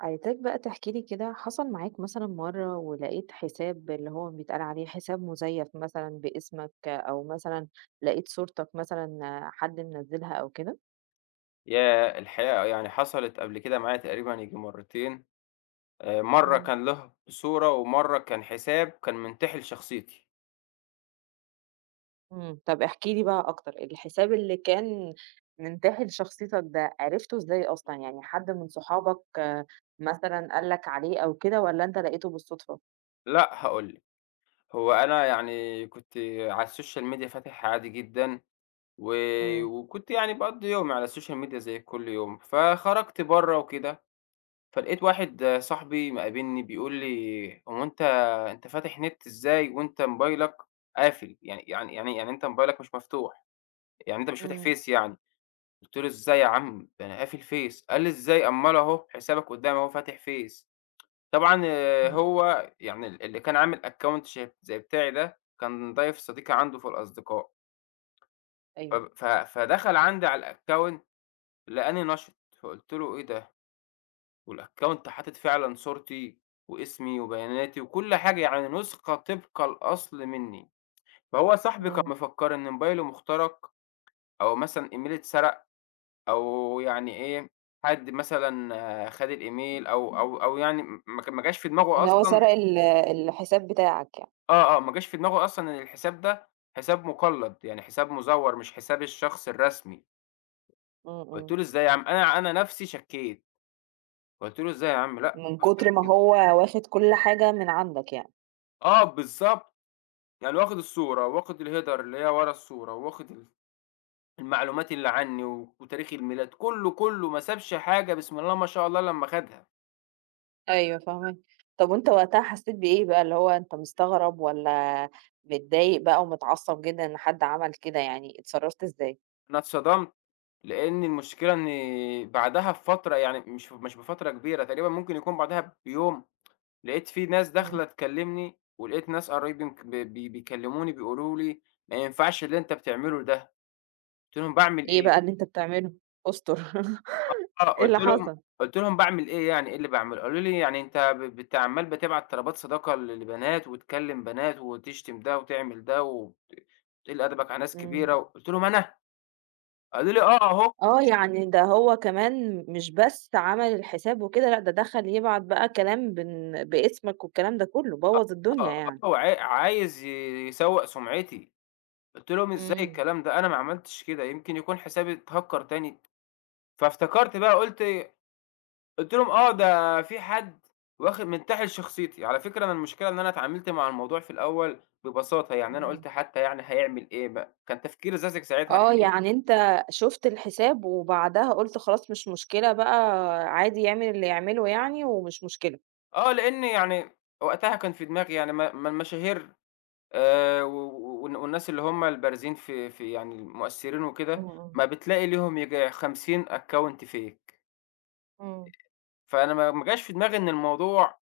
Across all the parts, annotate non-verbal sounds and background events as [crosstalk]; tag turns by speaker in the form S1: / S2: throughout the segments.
S1: عايزاك بقى تحكي لي كده حصل معاك مثلًا مرّة ولقيت حساب اللي هو بيتقال عليه حساب مزيّف مثلًا باسمك، أو مثلًا لقيت صورتك مثلًا حد منزّلها أو كده؟
S2: ياه! الحقيقة يعني حصلت قبل كده معايا تقريبًا ييجي مرّتين، مرّة
S1: إمم.
S2: كان له صورة ومرّة كان حساب كان منتحل شخصيتي.
S1: إمم، طب احكِ لي بقى أكتر، الحساب اللي كان منتهي لشخصيتك ده عرفته إزاي أصلًا، يعني حد من صحابك آه، مثلًا قال لك عليه أو كده والّا أنت لقيته بالصدفة؟
S2: لأ هاقول لِك، هو أنا يعني كنت على الSocial Media فاتح عادي جدًا، و
S1: إمم.
S2: وكنت يعني باقضّي يومي على الSocial Media زي كل يوم، فخرجت برّه وكده، فلقيت واحد آه، صاحبي مقابلني بيقول لي: "هو أنت فاتح نت إزاي وأنت موبايلك قافل؟ يعني أنت موبايلك مش مفتوح، يعني أنت مش فاتح
S1: إمم،
S2: فيس يعني؟" قُلت له: "إزاي يا عم؟ ده أنا قافل فيس." قال لي: "إزاي؟ أمّال أهو حسابك قدّامي أهو فاتح فيس." طبعًا آه،
S1: إمم،
S2: هو يعني اللي كان عامل account زي بتاعي ده، كان ضيف صديقي عنده في الأصدقاء،
S1: أيوه.
S2: فب ف فدخل عندي على الaccount لقاني نشط، فقُلت له: "إيه ده؟ والaccount حاطط فعلًا صورتي واسمي وبياناتي وكل حاجة، يعني نسخة طبق الأصل منّي." فهو صاحبي كان
S1: إمم.
S2: مفكّر إن موبايله مخترق أو مثلًا إيميلي اتسرق أو يعني إيه، حد مثلًا آه، خَد الإيميل أو يعني م ما ك ما جاش في دماغه
S1: إن هو
S2: أصلًا
S1: سرق ال الحساب بتاعك يعني.
S2: آه، آه، ما جاش في دماغه أصلًا إن الحساب ده حساب مُقلَّد، يعني حساب مزوَّر مش حساب الشخص الرسمي.
S1: إمم،
S2: قُلت
S1: إمم.
S2: له: "إزاي يا عم؟" أنا نَفْسي شكّيت، قُلت له: "إزاي يا عم؟ لأ،
S1: من
S2: بافتح
S1: كتر ما
S2: كده."
S1: هو واخد كل حاجة من عندك يعني.
S2: آه، بالضبط. يعني واخد الصورة واخد الheader اللي هي ورا الصورة واخد المعلومات اللي عني وتاريخ الميلاد، كُلّه، كُلّه ما سابش حاجة بسم الله ما شاء الله لمّا خَدها.
S1: أيوه فاهماكِ. طب وأنت وقتها حسيت بإيه بقى، اللي هو أنت مستغرب والّا متضايق بقى ومتعصب جدًا إن حد عمل كده يعني، اتصرفت إزاي؟
S2: أنا اتصدمت. لإن المشكلة إن بعدها بفترة يعني مش بفترة كبيرة، تقريبًا ممكن يكون بعدها بيوم، لقيت في ناس
S1: إمم.
S2: داخلة تكلّمني، ولقيت ناس قرايبي مك ب بي بيكلّموني بيقولوا لي: "ما ينفعش اللي أنت بتعمله ده." قُلت لهم: "باعمل
S1: إيه
S2: إيه؟"
S1: بقى اللي أنت بتعمله؟ أستر [laughs]
S2: آه،
S1: إيه اللي حصل؟
S2: قُلت لهم: "باعمل إيه يعني إيه اللي باعمله؟" قالوا لي: "يعني أنت ب بت عمّال بتبعت طلبات صداقة لبنات وتكلّم بنات وتشتم ده وتعمل ده تقل أدبك على ناس
S1: إمم.
S2: كبيرة." قُلت لهم: "أنا؟" قالوا لي: "آه أهو."
S1: آه، يعني ده هو كمان مش بس عمل الحساب وكده، لأ ده دخل يبعت بقى كلام باسمك والكلام ده كله، بوّظ
S2: آه،
S1: الدنيا
S2: آه،
S1: يعني.
S2: هو عايز يسوّق سُمعتي. قُلت لهم: "إزاي
S1: إمم،
S2: الكلام ده؟ أنا ما عملتش كده، يمكن يكون حسابي اتهكر تاني." فافتكرت بقى قُلت لهم: "آه، ده في حد واخد منتحل شخصيتي." على فكرة أنا المشكلة إن أنا اتعاملت مع الموضوع في الأول ببساطة، يعني أنا
S1: إمم.
S2: قُلت حتى يعني هيعمل إيه بقى، كان تفكيري ساذج ساعتها
S1: آه،
S2: الحقيقة.
S1: يعني أنت شُفت الحساب وبعدها قُلت خلاص مش مشكلة بقى عادي يعمل اللي يعمله يعني ومش مشكلة.
S2: آه، لإن يعني وقتها كان في دماغي يعني ما ما المشاهير و و والناس اللي هم البارزين في يعني المؤثرين وكده،
S1: إمم، إمم،
S2: ما بتلاقي ليهم ييجي 50 account fake.
S1: إمم.
S2: فأنا ما ما جاش في دماغي إن الموضوع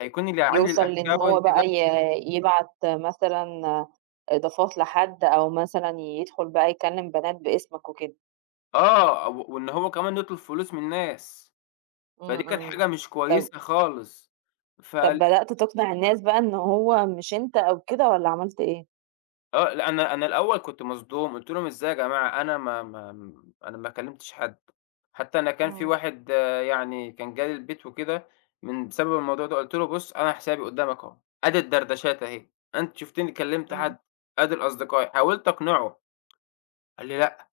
S2: هيكون اللي عامل
S1: يوصل لإن هو
S2: الaccount ده
S1: بقى يبعت مثلًا إضافات لحد أو مثلًا يدخل بقى يكلّم بنات باسمك وكده.
S2: آه، وإن هو كمان يطلب فلوس من الناس، فدي
S1: إمم،
S2: كانت
S1: إمم.
S2: حاجة مش
S1: طب
S2: كويسة خالص.
S1: طب
S2: فال
S1: بدأت تقنع الناس بقى إن هو مش أنت أو كده والّا عملت إيه؟
S2: آه، لأ أنا الأول كنت مصدوم، قُلت لهم: "إزاي يا جماعة أنا ما كلمتش حد." حتى أنا كان في
S1: إمم،
S2: واحد آه، يعني كان جه لي البيت وكده من بسبب الموضوع ده، قُلت له: "بُص أنا حسابي قدامك أهو، أدي الدردشات أهي، أنت شُفتني كلمت
S1: إمم،
S2: حد، أدي الأصدقاء." حاولت أقنعه، قال لي: "لأ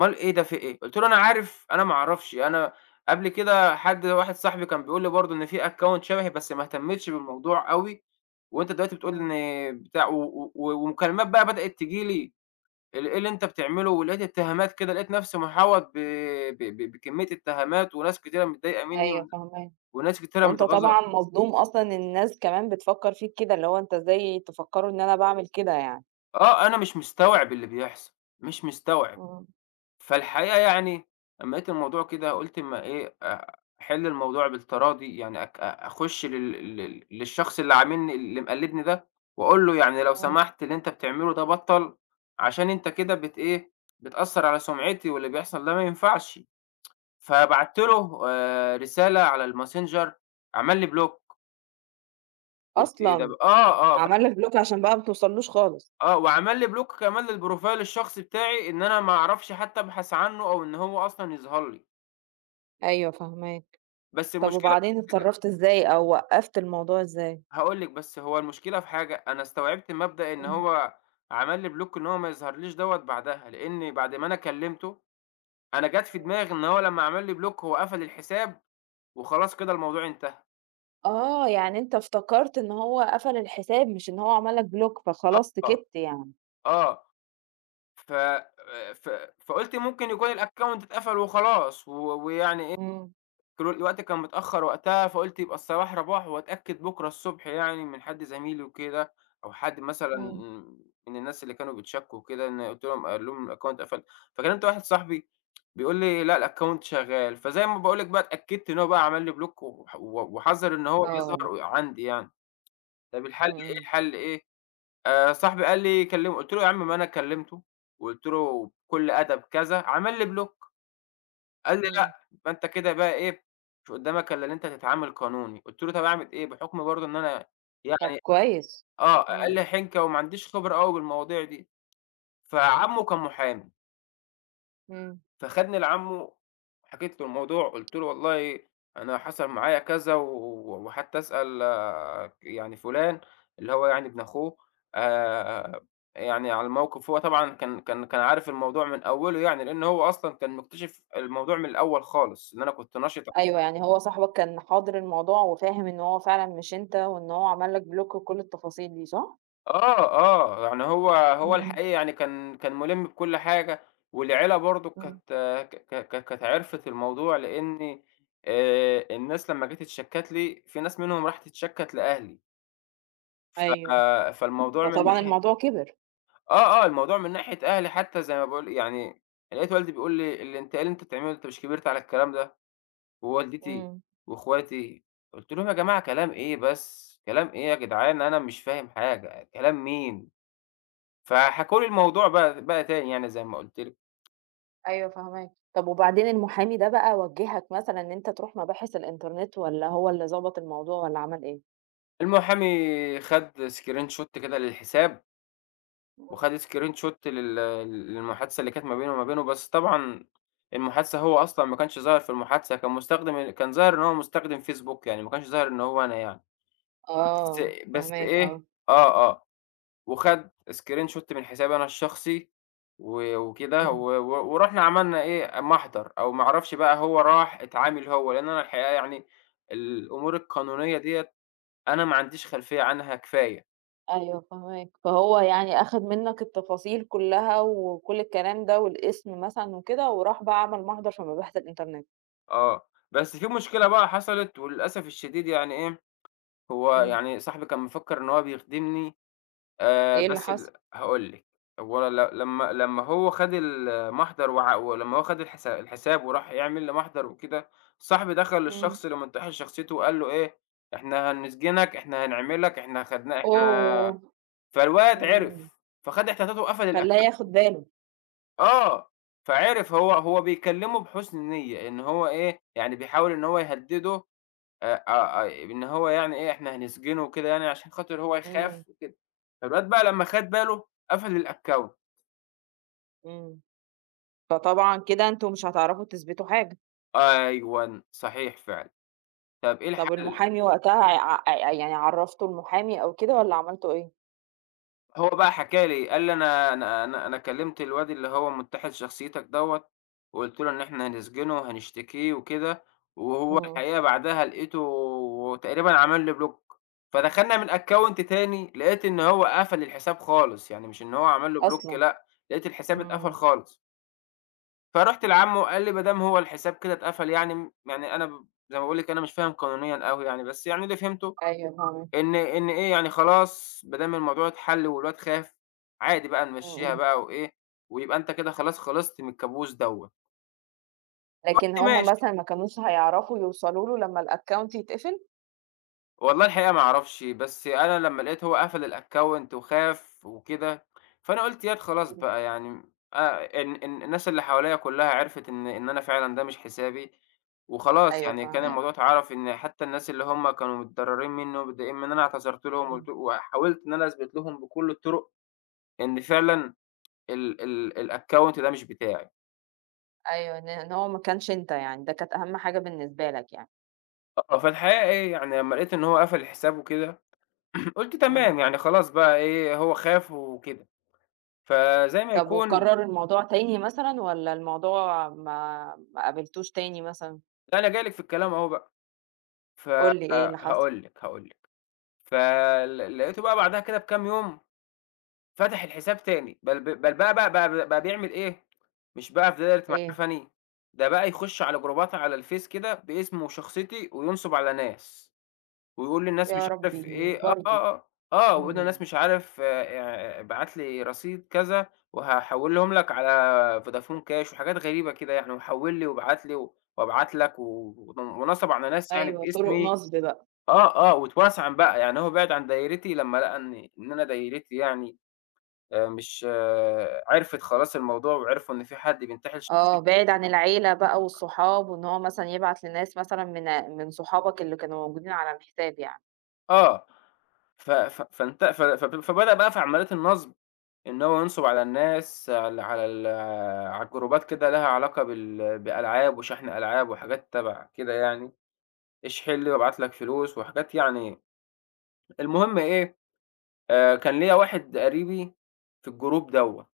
S2: أمّال إيه ده في إيه؟ قُلت له: "أنا عارف، أنا ما أعرفش." أنا قبل كده حد واحد صاحبي كان بيقول لي برضه إن في account شبهي بس ما اهتمتش بالموضوع أوي، وأنت دلوقتي بتقول
S1: إمم.
S2: إن بتاع و و و ومكالمات بقى بدأت تيجي لي إيه اللي أنت بتعمله، ولقيت اتهامات كده، لقيت نفسي محاوط ب ب ب بكمية اتهامات وناس كتيرة متضايقة منّي
S1: أيوه فاهماك.
S2: وناس كتيرة
S1: وأنت
S2: متغاظة.
S1: طبعًا مصدوم أصلًا إن الناس كمان بتفكّر فيك كده، اللي هو أنت إزاي تفكّروا إن أنا باعمل كده يعني؟
S2: آه، أنا مش مستوعب اللي بيحصل، مش مستوعب.
S1: إمم،
S2: فالحقيقة يعني أمّا لقيت الموضوع كده قُلت أمّا إيه أحِل الموضوع بالتراضي، يعني أك أ أخُش لل لل للشخص اللي عاملني اللي مقلّدني ده وأقول له: "يعني لو
S1: إمم،
S2: سمحت اللي أنت بتعمله ده بطّل، عشان أنت كده بت إيه، بتأثّر على سُمعتي واللي بيحصل ده ما ينفعش." فبَعت
S1: إمم.
S2: له رسالة على الMessenger. عمل لي بلوك، قُلت إيه ده ب
S1: أصلًا!
S2: آه، آه، ف
S1: عمل لك block عشان بقى ما توصلّوش خالص.
S2: آه، وعمل لي بلوك كمان للبروفايل الشخصي بتاعي إن أنا ما أعرفش حتى أبحث عنّه أو إن هو أصلًا يظهر لي،
S1: أيوه فاهماك.
S2: بس
S1: طب
S2: المشكلة
S1: وبعدين اتصرّفت إزاي أو وقّفت الموضوع إزاي؟
S2: هاقول لِك، بس هو المشكلة في حاجة، أنا استوعبت مبدأ إن
S1: إمم.
S2: هو عمل لي بلوك إن هو ما يظهرليش دوّة بعدها، لإن بعد ما أنا كلّمته، أنا جات في دماغي إن هو لمّا عمل لي بلوك هو قفل الحساب وخلاص كده الموضوع انتهى.
S1: آه، يعني أنت افتكرت إن هو قفل الحساب مش إن هو عمل لك block فخلاص
S2: آه،
S1: سكِتّ يعني.
S2: آه، ف آه، ف فقُلت ممكن يكون الaccount اتقفل وخلاص ويعني
S1: إمم،
S2: كل الوقت كان متأخّر وقتها، فقُلت يبقى الصباح رَباح وأتأكد بُكرة الصبح يعني من حد زميلي وكده، أو حد مثلًا
S1: إمم.
S2: من الناس اللي كانوا بيتشاركوا وكده، إن قُلت لهم أقول لهم الaccount قفل، فكلمت واحد صاحبي بيقول لي: "لأ الaccount شغال." فزي ما باقول لك بقى اتأكدت إن هو بقى عمل لي block وح و وحَذَر إن هو
S1: آه،
S2: يظهر عندي يعني. طَب الحل
S1: إمم،
S2: إيه،
S1: إمم.
S2: الحل إيه؟ صاحبي قال لي كلمه، قُلت له: "يا عم ما أنا كلمته وقُلت له بكل أدب كذا، عمل لي block." قال لي:
S1: إمم.
S2: "لأ، يبقى أنت كده بقى إيه، مش قدّامك إلا إن أنت تتعامل قانوني." قُلت له: "طَب أعمل إيه؟" بحُكم برضه إن أنا
S1: طب
S2: يعني
S1: كويس.
S2: آه،
S1: إمم،
S2: أقل حِنكة وما عنديش خبرة أوي بالمواضيع دي. فعمّه كان محامي،
S1: إمم.
S2: فخدني لعمّه حكيت له الموضوع، قُلت له: "والله أنا حصل معايا كذا وحتى أسأل آه، يعني فُلان" اللي هو يعني ابن أخوه آآ "يعني على الموقِف." هو طبعًا كان عارف الموضوع من أوّله يعني، لإن هو أصلًا كان مكتشف الموضوع من الأول خالص، إن أنا كنت نشِط
S1: أيوه، يعني هو صاحبك كان حاضر الموضوع وفاهم إن هو فعلًا مش أنت وإن هو عمل لك بلوك وكل التفاصيل دي، صح؟
S2: آه، آه، يعني هو
S1: إمم،
S2: الحقيقة يعني كان مُلِم بكل حاجة، والعيلة برضه
S1: إمم.
S2: كانت ك ك كانت عرفِت الموضوع، لإني الناس لمّا جات اتشكّت لي، في ناس منهم راحت اتشكّت لأهلي، ف
S1: أيوه،
S2: فالموضوع من
S1: فطبعًا
S2: ناحية
S1: الموضوع كبر.
S2: آه، آه، الموضوع من ناحية أهلي حتى زي ما باقول يعني لقيت والدي بيقول لي: "اللي أنت إيه اللي أنت بتعمله ده؟ أنت مش كبرت على الكلام ده؟" ووالدتي
S1: إمم،
S2: وإخواتي، قُلت لهم: "يا جماعة كلام إيه بس، كلام إيه يا جدعان أنا مش فاهم حاجة، كلام مين؟" فحكوا لي الموضوع بقى تاني يعني زي ما قُلت لِك،
S1: أيوه فاهماك. طب وبعدين المحامي ده بقى وجّهك مثلًا إن أنت تروح مباحث الإنترنت والّا هو اللي ضبط الموضوع والّا عمل إيه؟
S2: المحامي خَد screenshot كده للحساب، وخَد
S1: إمم.
S2: screenshot للمحادثة اللي كانت ما بيني وما بينه، بس طبعًا المحادثة هو أصلًا ما كانش ظاهر في المحادثة، كان مستخدم كان ظاهر إن هو مستخدم فيسبوك يعني، ما كانش ظاهر إن هو أنا يعني، بس
S1: آه،
S2: بس
S1: فاهماك
S2: إيه
S1: آه.
S2: آه، آه. وخَد screenshot من حسابي أنا الشخصي وكده
S1: إمم.
S2: و و ورُحنا عملنا إيه، محضر أو ما أعرفش بقى هو راح اتعامل هو، لإن أنا الحقيقة يعني الأمور القانونية ديّة أنا ما عنديش خلفية عنها كفاية،
S1: أيوه فاهماك، فهو يعني أخد منّك التفاصيل كلّها وكل الكلام ده والاسم مثلًا وكده وراح بقى عمل محضر في مباحث الإنترنت.
S2: آه. بس في مشكلة بقى حصلت وللأسف الشديد يعني إيه، هو
S1: إمم.
S2: يعني صاحبي كان مفكّر إن هو بيخدمني
S1: إيه اللي
S2: بس
S1: حصل؟
S2: هاقول لِك، هو ل لمّا هو خَد المحضر ولمّا هو خَد الحساب وراح يعمل لمحضر وكده، صاحبي دخل
S1: إمم.
S2: للشخص اللي منتحل شخصيته وقال له إيه: "إحنا هنسجنك، إحنا هنعملك، إحنا خدنا إحنا"
S1: أوه!
S2: فالواد
S1: إمم.
S2: عِرف، فخَد احتياطاته وقفل
S1: خلّاه ياخد باله.
S2: آه، فعِرف هو بيكلّمه بحُسن نيّة، إن هو إيه، يعني بيحاول إن هو يهدّده إن هو يعني إيه، إحنا هنسجنه وكده يعني عشان خاطر هو
S1: إمم،
S2: يخاف وكده، فالواد بقى لمّا خَد باله قفل الaccount.
S1: إمم. فطبعًا كده أنتم مش هتعرفوا تثبتوا حاجة.
S2: أيوًا، صحيح فعلًا. طَب إيه
S1: طب
S2: الحل؟
S1: المحامي وقتها ع ع يعني عرّفتوا المحامي أو كده والّا عملتوا إيه؟
S2: هو بقى حكى لي، قال لي: "أنا كلّمت الواد اللي هو مُتّحِد شخصيتك دوّة، وقُلت له إن إحنا هنسجنه وهنشتكيه وكده، وهو
S1: إمم.
S2: الحقيقة بعدها لقيته تقريبًا عمل لي بلوك." فدخلنا من account تاني، لقيت إن هو قفل الحساب خالص، يعني مش إن هو عمل له بلوك
S1: أصلًا.
S2: لأ، لقيت الحساب اتقفل
S1: إمم.
S2: خالص. فرُحت لعمّه وقال لي: "ما دام هو الحساب كده اتقفل يعني يعني أنا زي ما باقول لِك أنا مش فاهم قانونيًا أوي يعني، بس يعني اللي فهمته
S1: أيوه فاهماك.
S2: إن إيه، يعني خلاص ما دام الموضوع اتحل والواد خاف، عادي بقى
S1: إمم،
S2: نمشّيها
S1: إمم.
S2: بقى وإيه، ويبقى أنت كده خلاص خلصت من الكابوس دوّة.
S1: لكن
S2: قُلت
S1: هم
S2: ماشي.
S1: مثلًا ما كانوش هيعرفوا يوصلوا له لمّا الaccount يتقفل؟
S2: والله الحقيقة ما أعرفش، بس أنا لمّا لقيت هو قفل الaccount وخاف وكده، فأنا قُلت ياض خلاص
S1: إمم.
S2: بقى يعني إن الناس اللي حواليّا كلّها عرفت إن أنا فعلًا ده مش حسابي، وخلاص
S1: أيوه
S2: يعني كان
S1: فاهماك.
S2: الموضوع اتعرف إن حتّى الناس اللي هم كانوا متضرّرين منّه ومتضايقين منّي أنا اعتذرت لهم
S1: إمم.
S2: وقُلت وحاولت إن أنا أثبت لهم بكل الطُرق إن فعلًا ال ال الaccount ده مش بتاعي.
S1: أيوه. إن إن هو ما كانش أنت يعني، ده كانت أهم حاجة بالنسبة لك يعني.
S2: آه، فالحقيقة إيه، يعني لمّا لقيت إن هو قفل الحساب وكده، [clears throat] قُلت
S1: إمم.
S2: تمام، يعني خلاص بقى إيه، هو خاف وكده. فزي ما
S1: طب
S2: يكون
S1: وكرّروا الموضوع تاني مثلًا والّا الموضوع ما قابلتوش تاني مثلًا؟
S2: لا أنا جاي لِك في الكلام أهو بقى،
S1: قُل لي إيه اللي حصل؟
S2: فهاقول لِك، هاقول لِك. لقيته بقى بعدها كده بكام يوم فتح الحساب تاني، بل ب بل بقى بقى بقى بقى بيعمل إيه، مش بقى في دايرة
S1: إيه؟
S2: معرفة أني، ده بقى يخُش على جروبات على الفيس كده باسمي وشخصيتي وينصب على ناس. ويقول للناس
S1: يا
S2: مش عارف
S1: ربي
S2: إيه
S1: برضه!
S2: ويقول للناس
S1: إمم.
S2: مش عارف ابعت لي رصيد كذا وهاحوّلهم لك على فودافون كاش وحاجات غريبة كده يعني، وحوّل لي وابعت لي وابعت لك ونصب على ناس يعني
S1: أيوه، طُرق
S2: باسمي
S1: نَصْب بقى.
S2: آه، آه، واتوسعن بقى، يعني هو بِعِد عن دايرتي لمّا لقى إن إن أنا دايرتي يعني مش آه، عرفت خلاص الموضوع وعرفوا إن في حد بينتحل
S1: آه،
S2: شخصيتي
S1: بعِد عن العيلة بقى والصحاب وإن هو مثلًا يبعت لناس مثلًا من صحابك اللي كانوا موجودين على الحساب يعني.
S2: آه، ف ف فانت ف ف فبدأ بقى في عمليات النصب. إن هو ينصب على الناس على على الجروبات كده ليها علاقة بألعاب وشحن ألعاب وحاجات تبع كده يعني، اشحن لي وابعت لك فلوس وحاجات يعني المهم إيه، كان ليّا واحد قريبي في الجروب دوّة،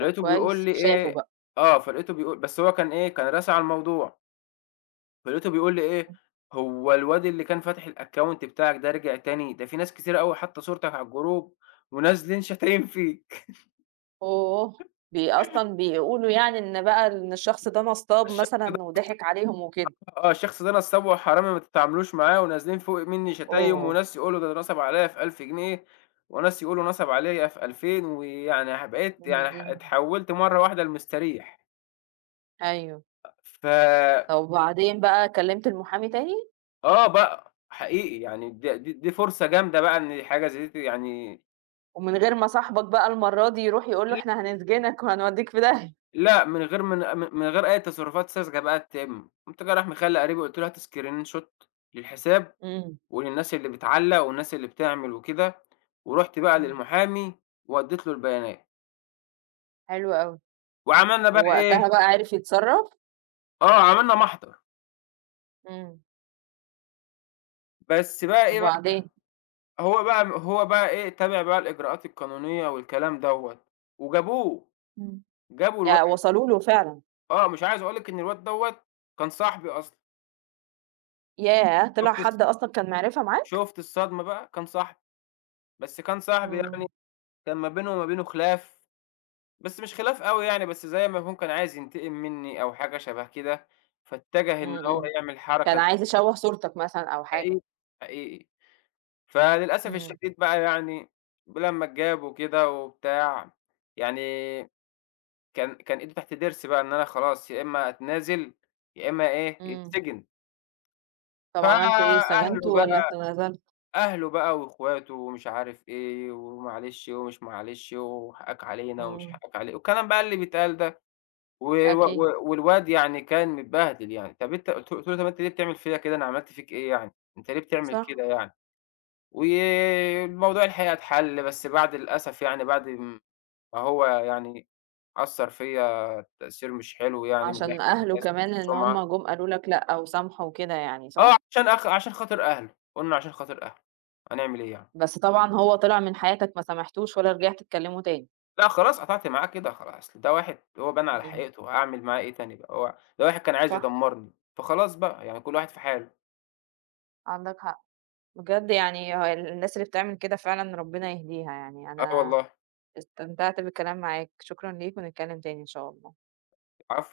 S1: طب
S2: بيقول
S1: كويس،
S2: لي
S1: شافوا
S2: إيه
S1: بقى.
S2: آه، فلقيته بيقول بس هو كان إيه، كان راسي على الموضوع، فلقيته بيقول لي إيه: "هو الواد اللي كان فاتح الأكونت بتاعك ده رجع تاني؟ ده في ناس كتيرة أوي حاطة صورتك على الجروب ونازلين شاتمين فيك."
S1: أوه! بي أصلًا بيقولوا يعني إن بقى إن الشخص ده نَصّاب مثلًا
S2: [laughs]
S1: وضحك عليهم وكده.
S2: آه، الشخص ده نصّاب وحرامي ما تتعاملوش معاه، ونازلين فوق منّي شتايم،
S1: أوه!
S2: وناس يقولوا ده نصب عليَّ في 1000 جنيه، وناس يقولوا نصب عليَّ في 2000 ويعني بقيت
S1: إمم،
S2: يعني
S1: إمم.
S2: اتحوّلت مرّة واحدة لمستريح.
S1: أيوه.
S2: ف
S1: وبعدين بقى كلّمت المحامي تاني،
S2: آه بقى، حقيقي يعني د دي دي فرصة جامدة بقى إن حاجة زي دي يعني
S1: ومن غير ما صاحبك بقى المرّة دي يروح يقول له إحنا هنسجنك وهنودّيك في داهية.
S2: لأ، من غير أي تصرفات ساذجة بقى تتم، قمت جاي رايح مخلّي قريبي قُلت له: "هات screenshot للحساب
S1: إمم،
S2: وللناس اللي بتعلّق والناس اللي بتعمل وكده، ورُحت بقى
S1: إمم،
S2: للمحامي وأدّيت له البيانات،
S1: حلو أوي.
S2: وعملنا بقى إيه،
S1: ووقتها بقى عرف يتصرّف.
S2: آه، عملنا محضر،
S1: إمم.
S2: بس بقى إيه بقى،
S1: وبعدين؟
S2: هو بقى إيه، تابع بقى الإجراءات القانونية والكلام دوّة، وجابوه،
S1: إمم.
S2: جابوا الواد
S1: وصلوا له فعلًا.
S2: آه، مش عايز أقول لِك إن الواد دوّة كان صاحبي أصلًا،
S1: ياه! طلع
S2: شُفت الص
S1: حد أصلًا كان معرفة معاك؟
S2: شُفت الصدمة بقى، كان صاحبي، بس كان صاحبي
S1: إمم،
S2: يعني كان ما بينه وما بينه خلاف، بس مش خلاف أوي يعني، بس زي ما يكون كان عايز ينتقم منّي أو حاجة شبه كده، فاتجه إن
S1: إمم،
S2: هو
S1: إمم.
S2: يعمل
S1: كان
S2: حركة
S1: عايز يشوّه صورتك مثلًا أو حاجة.
S2: حقيقي، حقيقي. فللأسف
S1: إمم،
S2: الشديد بقى يعني لمّا اتجابوا كده وبتاع، يعني كان إيدي تحت ضرسي بقى إن أنا خلاص يا إمّا أتنازل، يا إمّا إيه،
S1: إمم.
S2: يتسجن.
S1: طب عملت إيه،
S2: فأهله
S1: سجنته والّا
S2: بقى
S1: اتنازلت؟
S2: أهله بقى وإخواته ومش عارف إيه، ومعلش ومش معلش وحقك علينا ومش
S1: إمم،
S2: حقك علي والكلام بقى اللي بيتقال ده. و و
S1: أكيد.
S2: و والواد يعني كان متبهدل يعني. طَب أنت قُلت له: "طَب أنت ليه بتعمل فيّا كده، أنا عملت فيك إيه يعني؟ أنت ليه بتعمل
S1: صح،
S2: كده يعني؟" والموضوع الحقيقة اتحل، بس بعد للأسف يعني بعد م ما هو يعني أثّر فيّا تأثير مش حلو يعني من
S1: عشان
S2: ناحية
S1: أهله
S2: الناس
S1: كمان إن
S2: والسُمعة
S1: هُم جُم قالوا لك لأ وسامحوا وكده يعني، صح؟
S2: آه، عشان خاطر أهله، قُلنا عشان خاطر أهله، هنعمل إيه يعني؟
S1: بس طبعًا هو طلع من حياتك ما سامحتوش ولا رجعت تكلمه تاني.
S2: لأ خلاص قطعت معاه كده خلاص، أصل ده واحد هو بان على
S1: إمم،
S2: حقيقته، هاعمل معاه إيه تاني بقى؟ هو ده واحد كان عايز
S1: صح،
S2: يدمّرني، فخلاص بقى يعني كل واحد في حاله.
S1: عندك حق. بجد يعني هو الناس اللي بتعمل كده فعلًا ربنا يهديها يعني،
S2: آه
S1: أنا
S2: والله،
S1: استمتعت بالكلام معاك، شكرًا ليك ونتكلم تاني إن شاء الله.
S2: العفو.